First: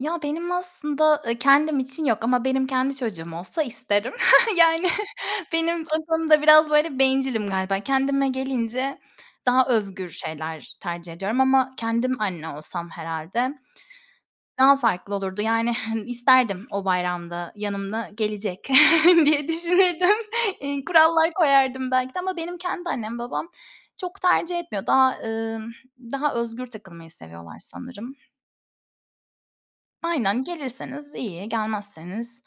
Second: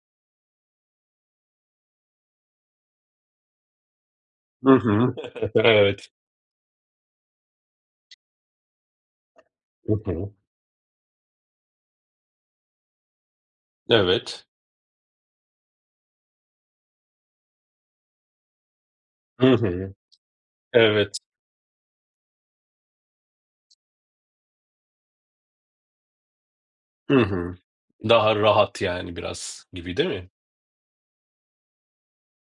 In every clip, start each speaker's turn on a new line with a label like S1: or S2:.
S1: Ya, benim aslında, eee, kendim için yok ama benim kendi çocuğum olsa isterim.
S2: Hı
S1: Yani
S2: hı.
S1: benim o
S2: Evet.
S1: konuda biraz böyle bencilim galiba. Kendime gelince daha
S2: Hı
S1: özgür
S2: hı.
S1: şeyler tercih ediyorum ama kendim anne olsam herhâlde
S2: Evet.
S1: daha farklı olurdu. Yani, hın isterdim o bayramda yanıma gelecek diye
S2: Hı hı.
S1: düşünürdüm. Eee,
S2: Evet.
S1: kurallar koyardım belki de ama benim kendi annem babam çok tercih etmiyor. Daha ımm, daha özgür takılmayı
S2: Hı hı.
S1: seviyorlar sanırım.
S2: Daha rahat yani biraz gibi, değil mi?
S1: Aynen, gelirseniz iyi, gelmezseniz,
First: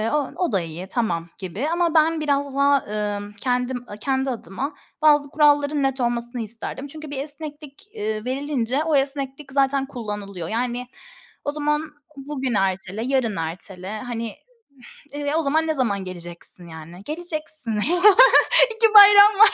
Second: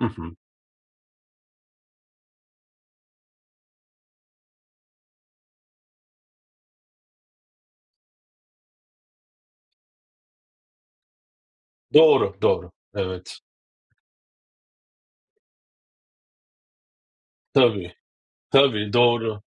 S2: Hı
S1: o
S2: hı.
S1: o da iyi, tamam gibi ama ben biraz daha, ımm, kendim, a kendi adıma bazı kuralların net olmasını isterdim. Çünkü bir esneklik, eee, verilince o esneklik zaten kullanılıyor. Yani o zaman
S2: Doğru,
S1: bugün
S2: doğru.
S1: ertele, yarın
S2: Evet.
S1: ertele, hani, eee, o zaman ne zaman geleceksin, yani? Geleceksin.
S2: Tabii.
S1: 2
S2: Tabii,
S1: bayram
S2: doğru.
S1: var.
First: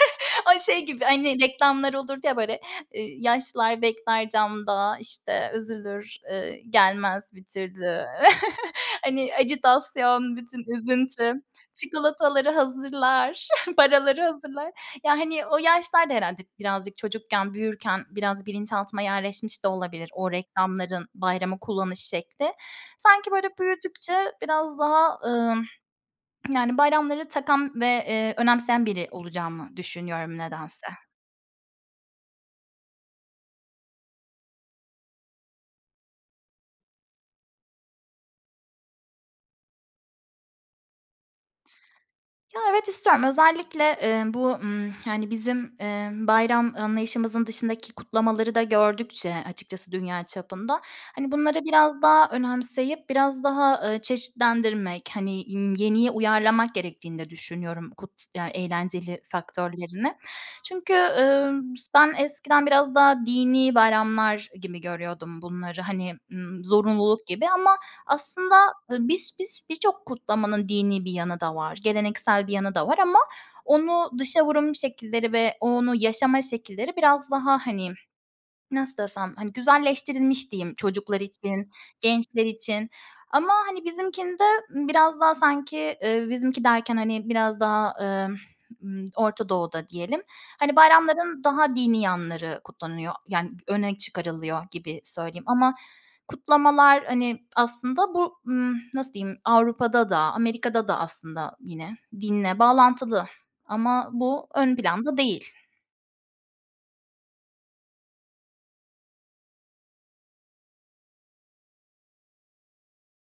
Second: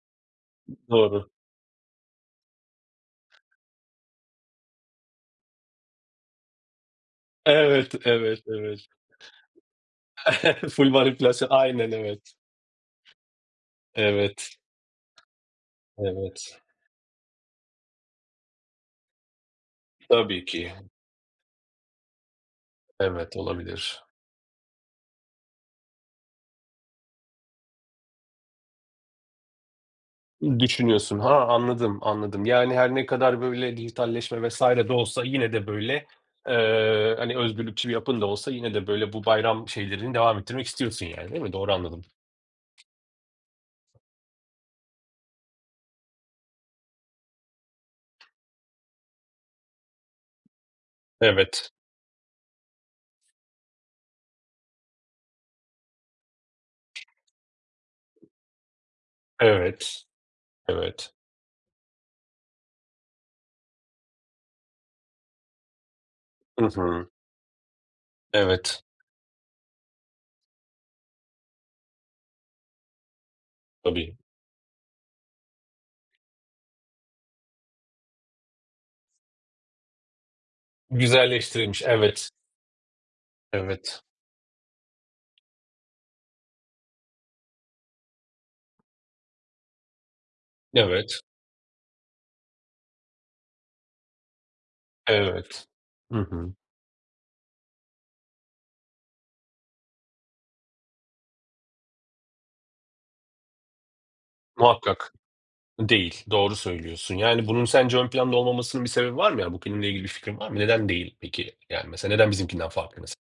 S1: Ay, şey gibi,
S2: Doğru.
S1: hani, reklamlar olurdu ya böyle, eee yaşlılar bekler camda, işte, üzülür, ııı, gelmez bir
S2: Evet,
S1: türlü.
S2: evet, evet.
S1: Hani, ajitasyon, bütün
S2: Full
S1: üzüntü,
S2: manipülasyon. Aynen, evet.
S1: çikolataları hazırlar, paraları
S2: Evet.
S1: hazırlar... Ya, hani, o yaşlar da herhâlde
S2: Evet.
S1: birazcık çocukken büyürken biraz bilinçaltıma yerleşmiş de olabilir o
S2: Tabii ki.
S1: reklamların bayramı kullanış şekli. Sanki
S2: Evet,
S1: böyle
S2: olabilir.
S1: büyüdükçe biraz daha, ımm, yani bayramları takan ve, eee, önemseyen biri olacağımı düşünüyorum nedense.
S2: Düşünüyorsun. Ha, anladım, anladım. Yani her ne kadar böyle dijitalleşme vs. de olsa yine de böyle eee, hani, özgürlükçü bir yapın da olsa yine de, böyle, bu bayram şeylerini devam ettirmek istiyorsun yani, değil mi? Doğru anladım.
S1: Ya, evet, istiyorum. Özellikle, emm, bu, ımm, yani, bizim, emm, bayram anlayışımızın dışındaki kutlamaları da gördükçe açıkçası dünya çapında, hani, bunları
S2: Evet.
S1: biraz daha önemseyip biraz daha, ııı, çeşitlendirmek, hani, ımm, yeniye uyarlamak gerektiğini de düşünüyorum kut ya, eğlenceli
S2: Evet.
S1: faktörlerini. Çünkü,
S2: Evet.
S1: ııı, s ben eskiden biraz daha dinî bayramlar gibi görüyordum bunları, hani, ımm,
S2: Hı hı.
S1: zorunluluk gibi ama aslında,
S2: Evet.
S1: ııı, bis bis birçok kutlamanın dinî bir yanı da var, geleneksel bir yanı da var ama onu
S2: Tabii.
S1: dışa vurum şekilleri ve onu yaşama şekilleri biraz daha, hani, nasıl desem, hani, güzelleştirilmiş diyeyim çocuklar için,
S2: Güzelleştirilmiş, evet.
S1: gençler için. Ama, hani,
S2: Evet.
S1: bizimkinde, ımm, biraz daha sanki, eee, bizimki derken, hani, biraz daha, ımm, ımm, Orta Doğu'da diyelim, hani,
S2: Evet.
S1: bayramların daha dinî yanları kutlanıyor yani öne çıkarılıyor gibi söyleyeyim.
S2: Evet.
S1: Ama
S2: Hı hı.
S1: kutlamalar, hani, aslında bu, ımm, nasıl diyeyim, Avrupa'da da, Amerika'da da aslında yine dinle bağlantılı ama bu ön
S2: Muhakkak.
S1: planda değil.
S2: Değil, doğru söylüyorsun. Yani, bunun sence ön planda olmamasının bir sebebi var mı? Yani bu filmle ilgili bir fikrin var mı? Neden değil peki? Yani, mesela neden bizimkinden farklı mes